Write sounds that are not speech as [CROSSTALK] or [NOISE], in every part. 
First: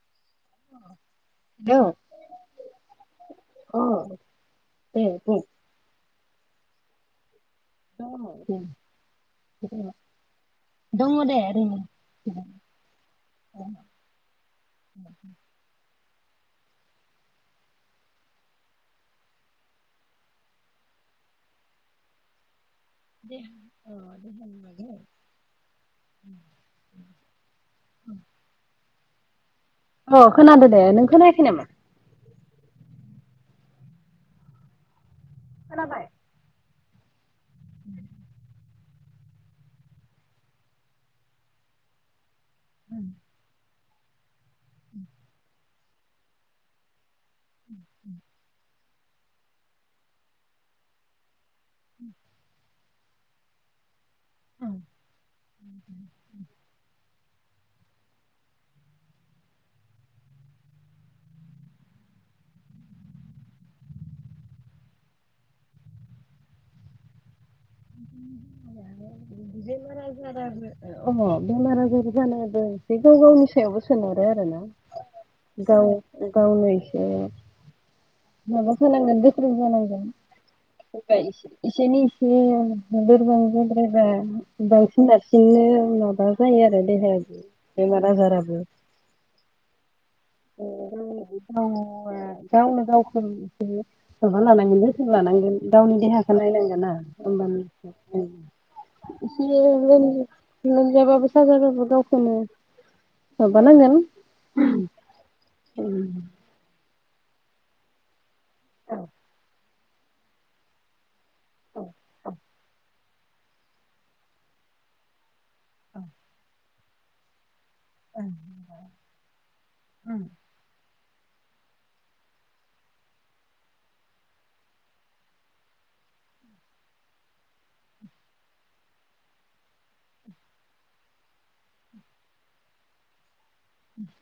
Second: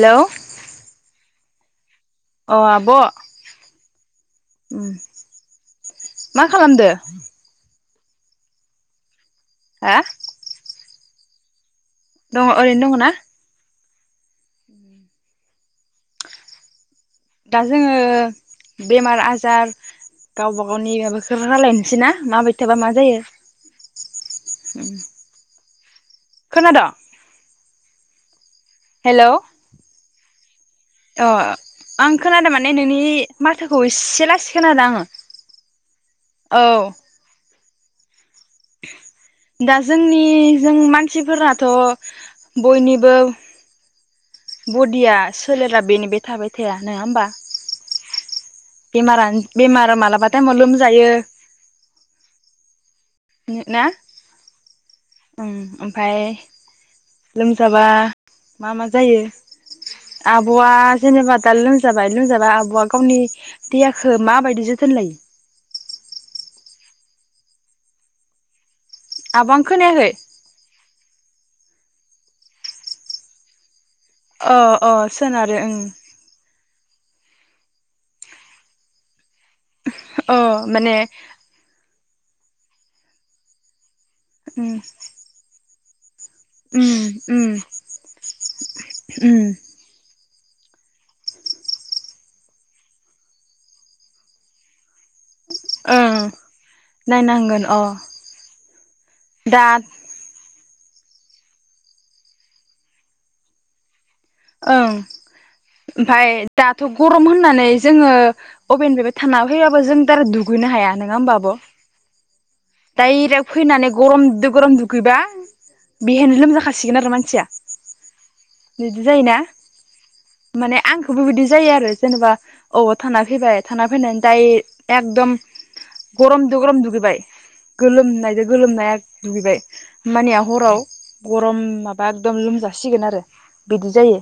Hello. [INAUDIBLE] Hello. अ आब अ ओम। दे बुं मा खालामदो? दङो उम जिखुनु हा दङ दे ओरैनो। दङ ओरैनो दङ ना? औ दा जोङो बेमार आजार गावबा गावनि माबाखौ रायजलायनोसै ना माबायदि, थाबा मा जायो देहा अ देहानि बागै खोनादो? उम हेलौ औ खोनादो दे नों अ खोनायाखै नामा? आं खोनादों माने नोंनि माथोखौ इसे लासै खोनादों आङो, खोनाबाय, औ बि दा जोंनि जों मानसिफोराथ' बयनिबो, बदिया सोलेरा बेनि बे थाबाय थाया नङा होमबा, उम बेमारानो बेमार मालाबा थायेमाव लोमजायो, ना, उम ओमफ्राय लोमजाबा मा मा जायो आबआ जेनेबा दा लोमजाबाय लोमजाबा आबआ गावनि देहाखौ माबायदि जोथोन लायो? [UNINTELLIGIBLE] आब' आं खोनायाखै आ अ बेमार आजार जानो होदों बे गाव गावनि सायावबो, सोनहरो अ आरोना अ सोनारो ओं गाव गावनै, ए माबा फोनांगोन दै गोरों जानांगोन अ माने गोखै इसोनि [UNINTELLIGIBLE] लोरबां, हेजा उम बावथिं दाबसिंनो, माबा जायो आरो उम देहायाबो उम बेमार आजाराबो, उम गावनो गावखौ एसे माबा लानांगोन लै, लानांगोन दावनि ओं देहाखौ नायनांगोना नायनांगोन अ होमबानो एसे दा लोमजाबाबो साजाबाबो गावखौनो नो माबा नांगोन औ ओमफाय दाथ गरम होननानै जोङो अभेननि थाना फैबाबो जों दारा दुगैनो हाया नङा होमबा [INAUDIBLE] डाइरेट फैनानै गरमदो गरम दुगैबा बेहायनो लोमजा खागोन सिगोन आरो मानसिया [INAUDIBLE] जायोना माने आंखौबोबायदि जायो आरो जेनेबा औ थाना फैबाय थाना फैनानै दाय एकदम गरमजों गरम दुगैबाय गोलोमनायजों गोलोमनाय दुगैबाय मानिया हराव गरम माबा एखदम लोमजासिगोन आरो बिदि जायो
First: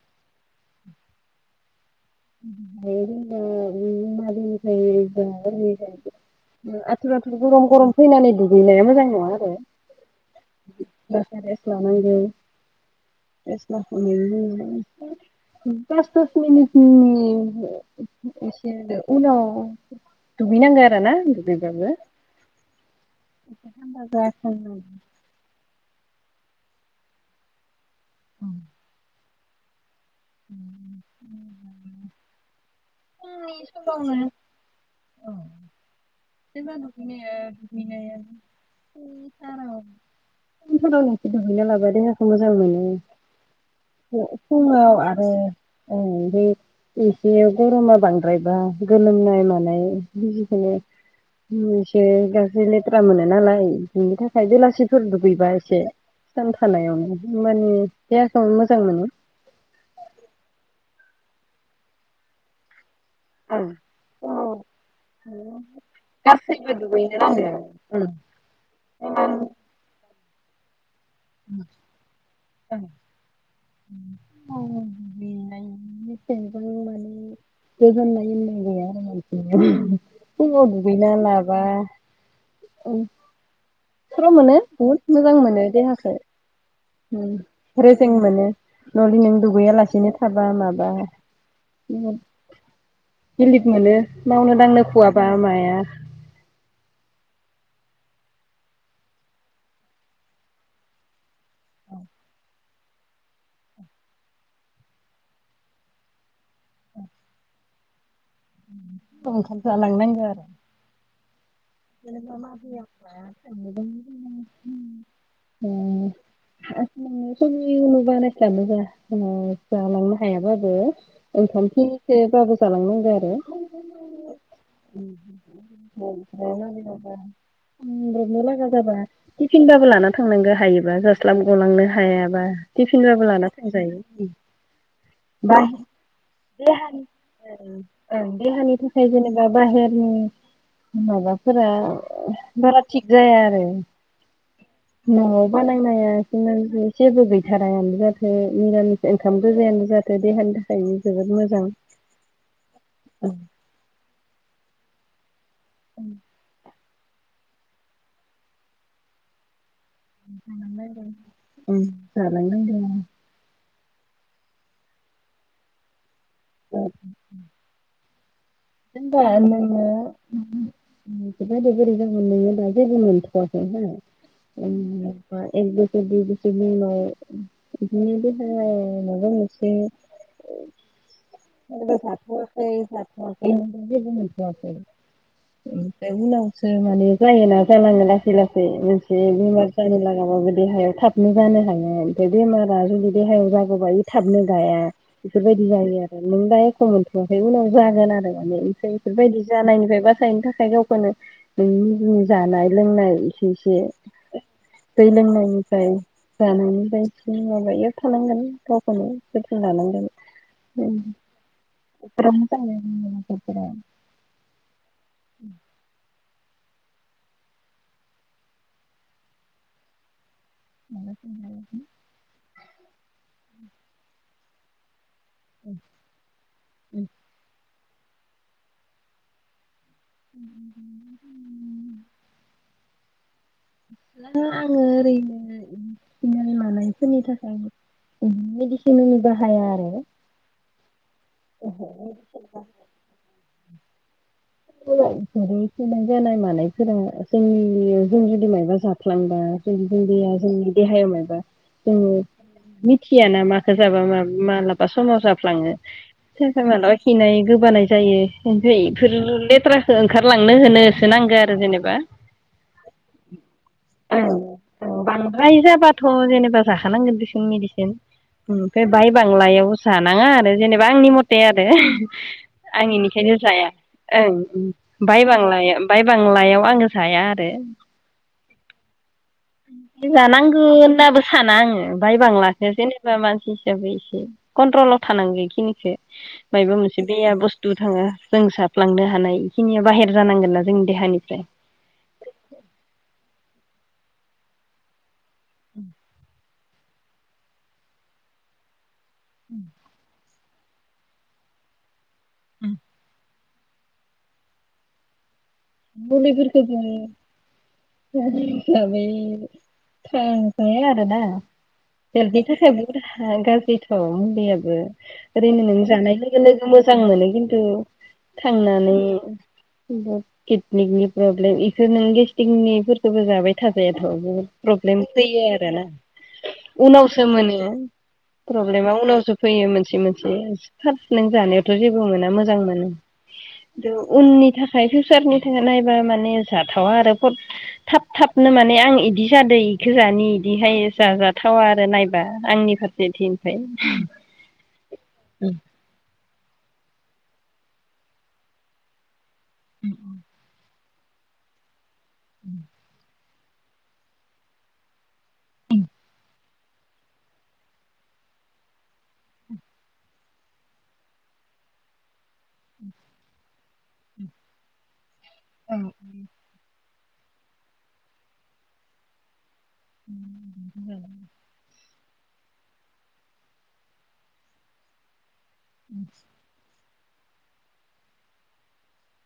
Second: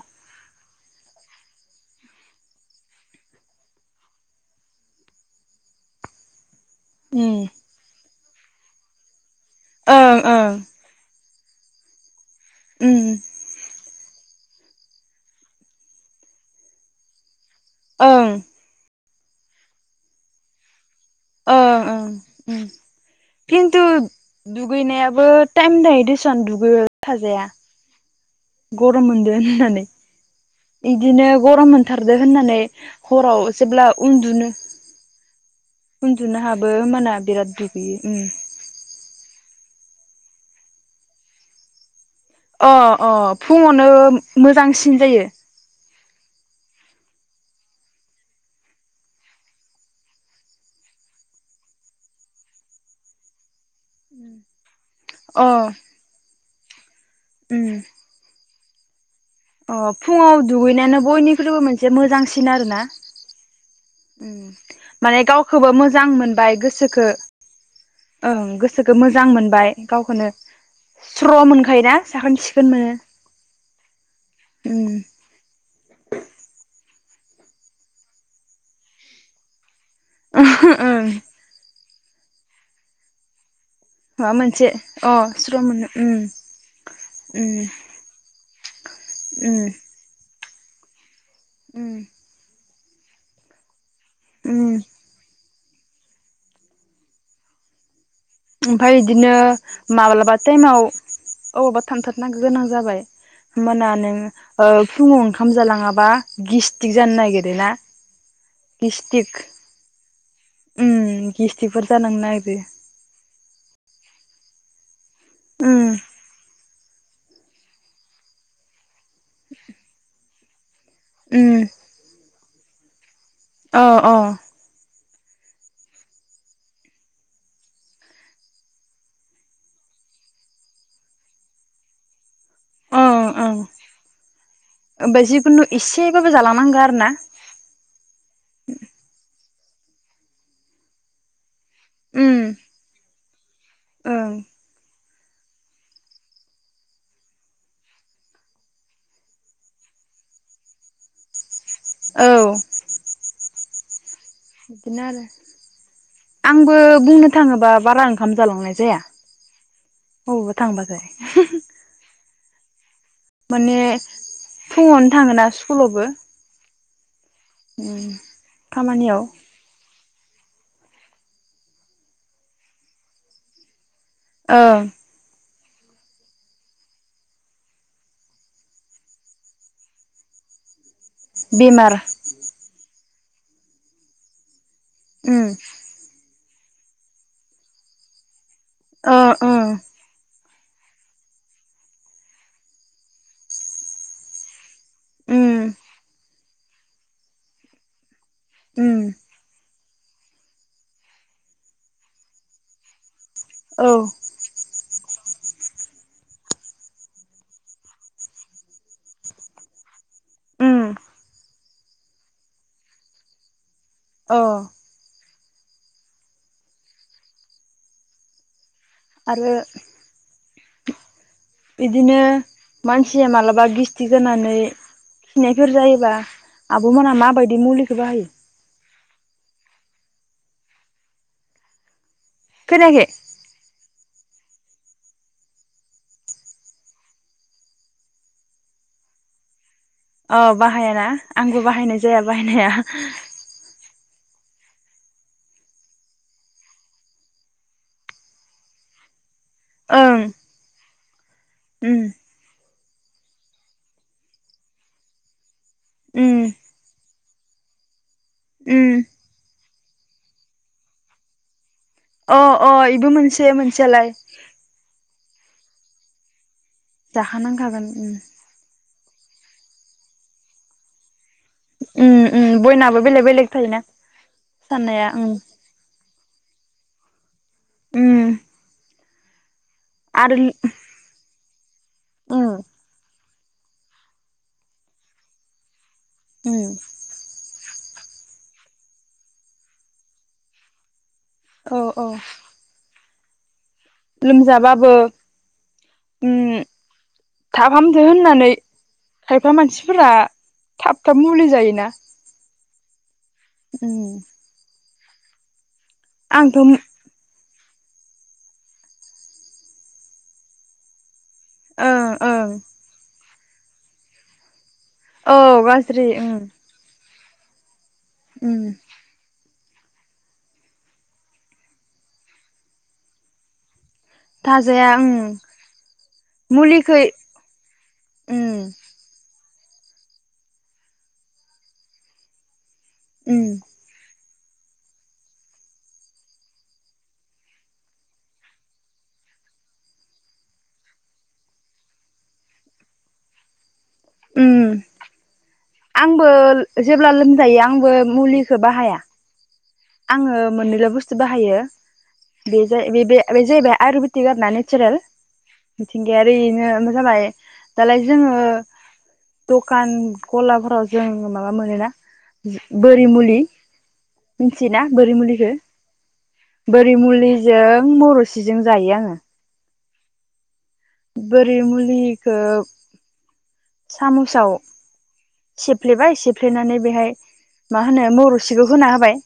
[UNINTELLIGIBLE] आथुर आथुर उम गरम गरम फैनानानै दु [UNINTELLIGIBLE] नाया मोजां नङा आरो ओं ओं दसे रेस्ट लानांगौ उम [UNINTELLIGIBLE] [UNINTELLIGIBLE] नि उम ओं [UNINTELLIGIBLE] एसे आरो उनाव दुगै नांगो आरो ना दुगैबाबो ओं ओं खिनथु थान्दा जाथारनांगौ दुगैनायाबो टाइम थायो दिसन दुगै [UNINTELLIGIBLE] थाजाया गरम मोनदो होननानै इदिनो गरम मोनथारदो होननानै हराव फुंनि जेब्ला समावनो उन्दुनो उन्दुनो हाबो जेब्ला होमबाना दुगैनाया बिराद दुगैयो उम [UNINTELLIGIBLE] लाबाय दङो अ अ फुङावनो मोजांसिन जायो ओमफ्राय एसे गरमा बांद्रायबा गोलोमनाय मानाय निजिखनो एसे गाज्रि लेथ्रा मोनो नालाय बिनि थाखाय बेलासिफोर अ दुगैबा एसे सान थानायावनो उम [UNINTELLIGIBLE] देहाखौ मोज स्रां मोनो अ फुङाव दुगैनायानो बयनिख्रुइबो मोनसे मोजांसिन आरो ना। औ उम माने गावखोबो मोजां मोनबाय गासैबो गोसोखो दुगैनो नांगौ ओं गोसोखो मोजां मोनबाय गावखोनो [INAUDIBLE] [INAUDIBLE] सिखोन मोनो उम फुङाव ओं दुगैना लाबा औ। स्र माबा मोनो मोनसे अ बुहुत मोजां स्र' मोनो देहाखौ। उम उम रेजें मोनो। नलि नों उम दुगैयालासिनो हाबा माबा उम। गिलिद मोनो मावनो उम दांनो खुहाबा माया [INAUDIBLE] ओमफाय इदिनो माब्लाबा टाइमाव अबावबा थांथार नांगो गोनां जाबाय होमबाना नों ओ फुङाव ओंखाम जालाङाबा गिस्टिक जानो नागिरो ना। गिस्टिक ओंखाम जालांनांगोन। उम। गिस्टिकफोर जानो नागिरो [INAUDIBLE] [INAUDIBLE] उम नोङो [UNINTELLIGIBLE] बानायस्लाबनोबा जोङो जालांनो हायाबाबो हो ओंखामखिनिखोबाबो जालांनांगौ आरो औ अ। [INAUDIBLE] [UNINTELLIGIBLE] लागा जाबा टिफिन बाबो लाना थांनांगौ हायोबा जास्लाब गलांनो हायाबा। टिफिन बाबो ओं लाना ओं थांजायो ओम ओमफ्राय बा जिखुनु एसेबाबो जालांनांगौ आरो देहानि ना ओं ओं देहानि थाखाय जेने बा बाहेरनि माबा फोरा उम बारा थिग जाया आरो ओं। न'आव बानायनाया [UNINTELLIGIBLE] जेबो गैथारायानो जाथों मिरामिस ओंखाम गोजायानो जाथों देहानि थाखाय जोबोद मोजां। औ। ओं इदिनो आरो। आंबो। बुंनो थाङोबा बारा ओंखाम जालांनाय जाया। अबावबा थांबाथाय [UNINTELLIGIBLE] ओम। जालांनांदों। माने फुङावनो थाङोना स्कुलावबो। [INAUDIBLE] ओम। होनबा नोङो। बोरै बोरै जागोन नोङो दा जेबो मोनथवाखैहो। [UNINTELLIGIBLE] ओं [UNINTELLIGIBLE] एक बोसोर दुय बोसोरनि उनाव बिदिनो देहाया माबा मोनसे बेमार [UNINTELLIGIBLE] [UNINTELLIGIBLE] [UNINTELLIGIBLE] [UNINTELLIGIBLE] सो उम माने जायोना जालाङो लासै लासै। ओ ओ [UNINTELLIGIBLE] देहायाव थाबनो जानो हायो ओमफ्राय बेमारा जुदि देहायाव जागबा बे थाबनो गाया। उम बिफोरबायायदि जायो आरो नों दा एख मोनथवाखै उनाव जागोन आरो। माने ओमफ्राय उम बेफोरबायदि जानायनिफ्राय बासायनो थाखाय गावखौनो नोंनि जि जानाय लोंनाय औ [UNINTELLIGIBLE] दैलोंनो गावनिफ्राय जानायनि बायदिसिना माबायाव थानांगोन गावखौनो जोथोन लानांगोन। उम। [UNINTELLIGIBLE] बे [UNINTELLIGIBLE] औ। [UNINTELLIGIBLE] आरो। [UNINTELLIGIBLE] बिदिनो। मानसिया मालाबा गिस्थि जानानै खिनायफोर जायोबा आबमोनहा माबायदि मुलि खौ बाहायो। [UNINTELLIGIBLE] खोनायाखै? आङो ओरैनो इदि खिनाय मानायफोरनि थाखाय मेडिसिन इदिनि बाहाया आरो अ बाहायाना आंबो बाहायनाय जाया बाहायनाया। जेरै [UNINTELLIGIBLE] खिनाय जानाय मानायफोरा जोंनि जों जुदि मायबा जाफ्लांबा [UNINTELLIGIBLE] ओं जोंनि देहायाव मायबा [UNINTELLIGIBLE] औ उम मिथियाना माखो जाबा मालाबा समाव जाफ्लाङो उम [UNINTELLIGIBLE] खिनाय गोबानाय जायो। ओमफ्राय उम इफोर लेथ्राखौ ओंखारलांनो होनोसो नांगौ आरो जेनेबा अ अ बेबो मोनसे मोनसेयालाय राय जाबाथ' जेनेबा जाखानांगोन देसन जाखानांखागोन मेडिसिन उम ओमफ्राय बाय बांलायावबो सानाङा आरो जेनेबा आंनि म'थ ते आरो उम उम आं बयनाबो बेलेग इनिखायनो बेलेग जाया थायोना ओं साननाया उम बायबांला बाय बांलायाव। आङो जाया आरो उम आरो जानांगोन होनाबो साना आङो उम बायबांलाखो जेनेबा मानसि हिसाबै एसे कन्ट्रलाव थानांगौ इखिनिखो उम बायबा मोनसे बेआ बुस्थु थु थाङो जों जाफ्लांनो हानाय इखिनिया बाहेर जानांगोन ना जोंनि देहानि औ औ लोमजाबाबो उम थाब हामथों होननानै खायफा मानसिफोरा थाब थाब मुलि जायोना उम उम आंथ' मुलिफोरखौ ओं जायो। बै खौ जायो आरोना। [INAUDIBLE] ओं ह गाज्रिथ' उन्दैयाबो। औ ओरैनो नों गाज्रि जानाय उम लोगो लोगो मोजां मोनो। [UNINTELLIGIBLE] उम थांनानै। किटनिनि प्रब्लेम इखो होनो गेसटिकनि फोरखौबो जाबाय थाजाया थाजायाथ' बहुद थाजाया प्रब्लेम उम फैयो आरोना मुलिखै उनावसो मोनो उम प्रब्लेमा उनावसो। फैयो मोनसे मोनसे थार नों जानायावथ' जेबो मोना मोजां मोनो। उम। उननि थाखाय फिउसारनि थाखाय नायबा माने जाथावा आरो थाब थाबनो माने आं इदि जादो इखो जानि इदिहाय जाजाथावा आरो नायबा आंनि फारसेथिंनिफ्राय उम। आंबो जेब्ला लोमजायो आंबो मुलिखौ बाहाया। आङो मोननैल बुस्थु सो बाहायो। बे जाय बै-बे जाहैबाय आयुरवेदिक आर ना नेचारेल मिथिंगायारि नो जाबाय दालाय जोङो दखान गलाफोराव जों माबा मोनोना बोरि मुलि मोनथियोना बरिमुलि खो बोरि मुलिजों मौरोसिजों जायो आङो। बोरि मुलि। खो सामुसआव सिफ्लेबाय सेफ्लेनानै बेहाय मा होनो मौरुसिखौ होना होबाय।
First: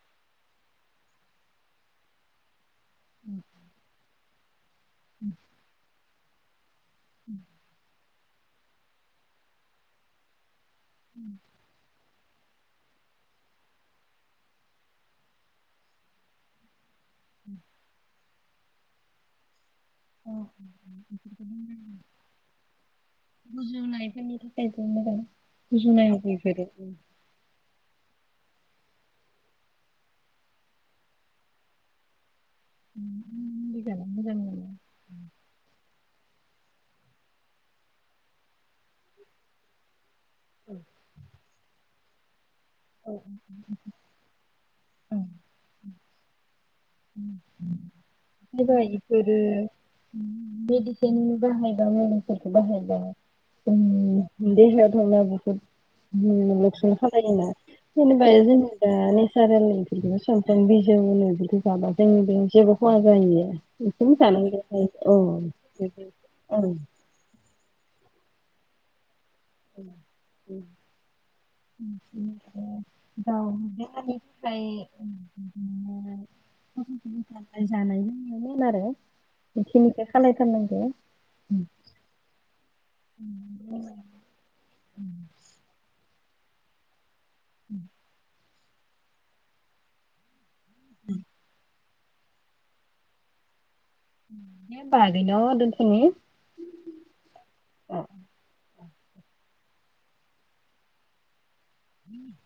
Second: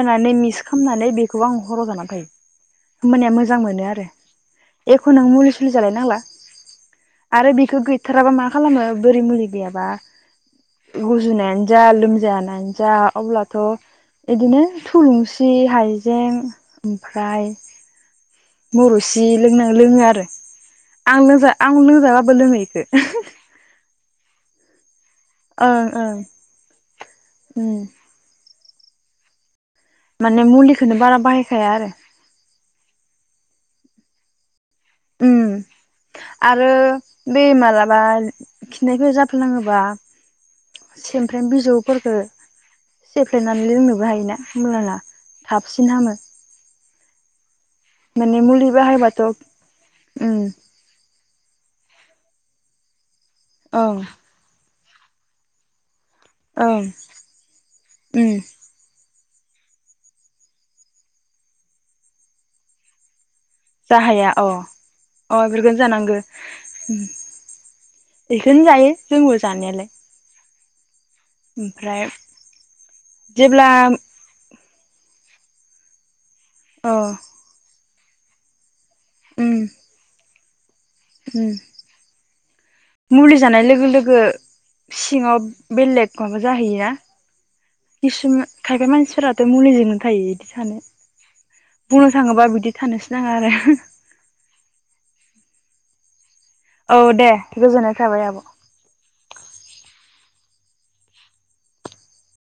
होनानै मिस खालामनानै बेखौ आं हराव जाना थायो। होमबानिया मोजां मोनो आरो। एखनों मुलि सुलि जालाय नांला। आरो बेखो गै बोथाराबा मा खालामो बोरै मुलि गैया बा गुजुनाय आनो जा लोम जानायानो जा अब्लाथ' बिदिनो थुलुंसि हाइजें ओमफ्राय मौ रोसि लों लोंङो आरो आं लोंजा आं लोंजाबाबो लोङो इखो मोननि थाखाय जि मोजां ओं ओं उम माने मुलिखोनो बारा बाहायखाया आरो [UNINTELLIGIBLE] मोजां मोनो उम आरो बे मालाबा खिनायफोर जाफ्लांङोबा सेमफ्रेम बिजौ फोरखो सेफ्लेनानै लोंनोबो हायोना होमब्लाना थाबसिन हामो। उम माने मुलि बाहायबाथ' [UNINTELLIGIBLE] उम मेडिसिन बाहायबाबो [UNINTELLIGIBLE] उम ओं देहाया [UNINTELLIGIBLE] बुहुद ओं लगसन खालायोना जेनेबा उम जों दा [UNINTELLIGIBLE] बिजौ होनो बिखौ जाबा जों बे जेबो खहा जाहैया जा हाया अ अ इफोरखोनो जानांगो। औ इखोनो जायो। जोंबो जानायालाय। [INAUDIBLE] [UNINTELLIGIBLE] [UNINTELLIGIBLE] [UNINTELLIGIBLE] ओमफ्राय जेब्ला अ जानाय नोङो नारो। उम मोनसे मोनसे खालाय [UNINTELLIGIBLE] उम मुलि जानाय लोगो लोगो सिङाव बेल [UNINTELLIGIBLE] माबा जाहैयो ना? इसिंया खायफा मानसिफोराथ मुलिजोंनो थायो सानो बुंनो थाङोबा बिदि थानोसो नाङा आरो बिनो औ दे गोजोननाय थाबाय आब' [UNINTELLIGIBLE]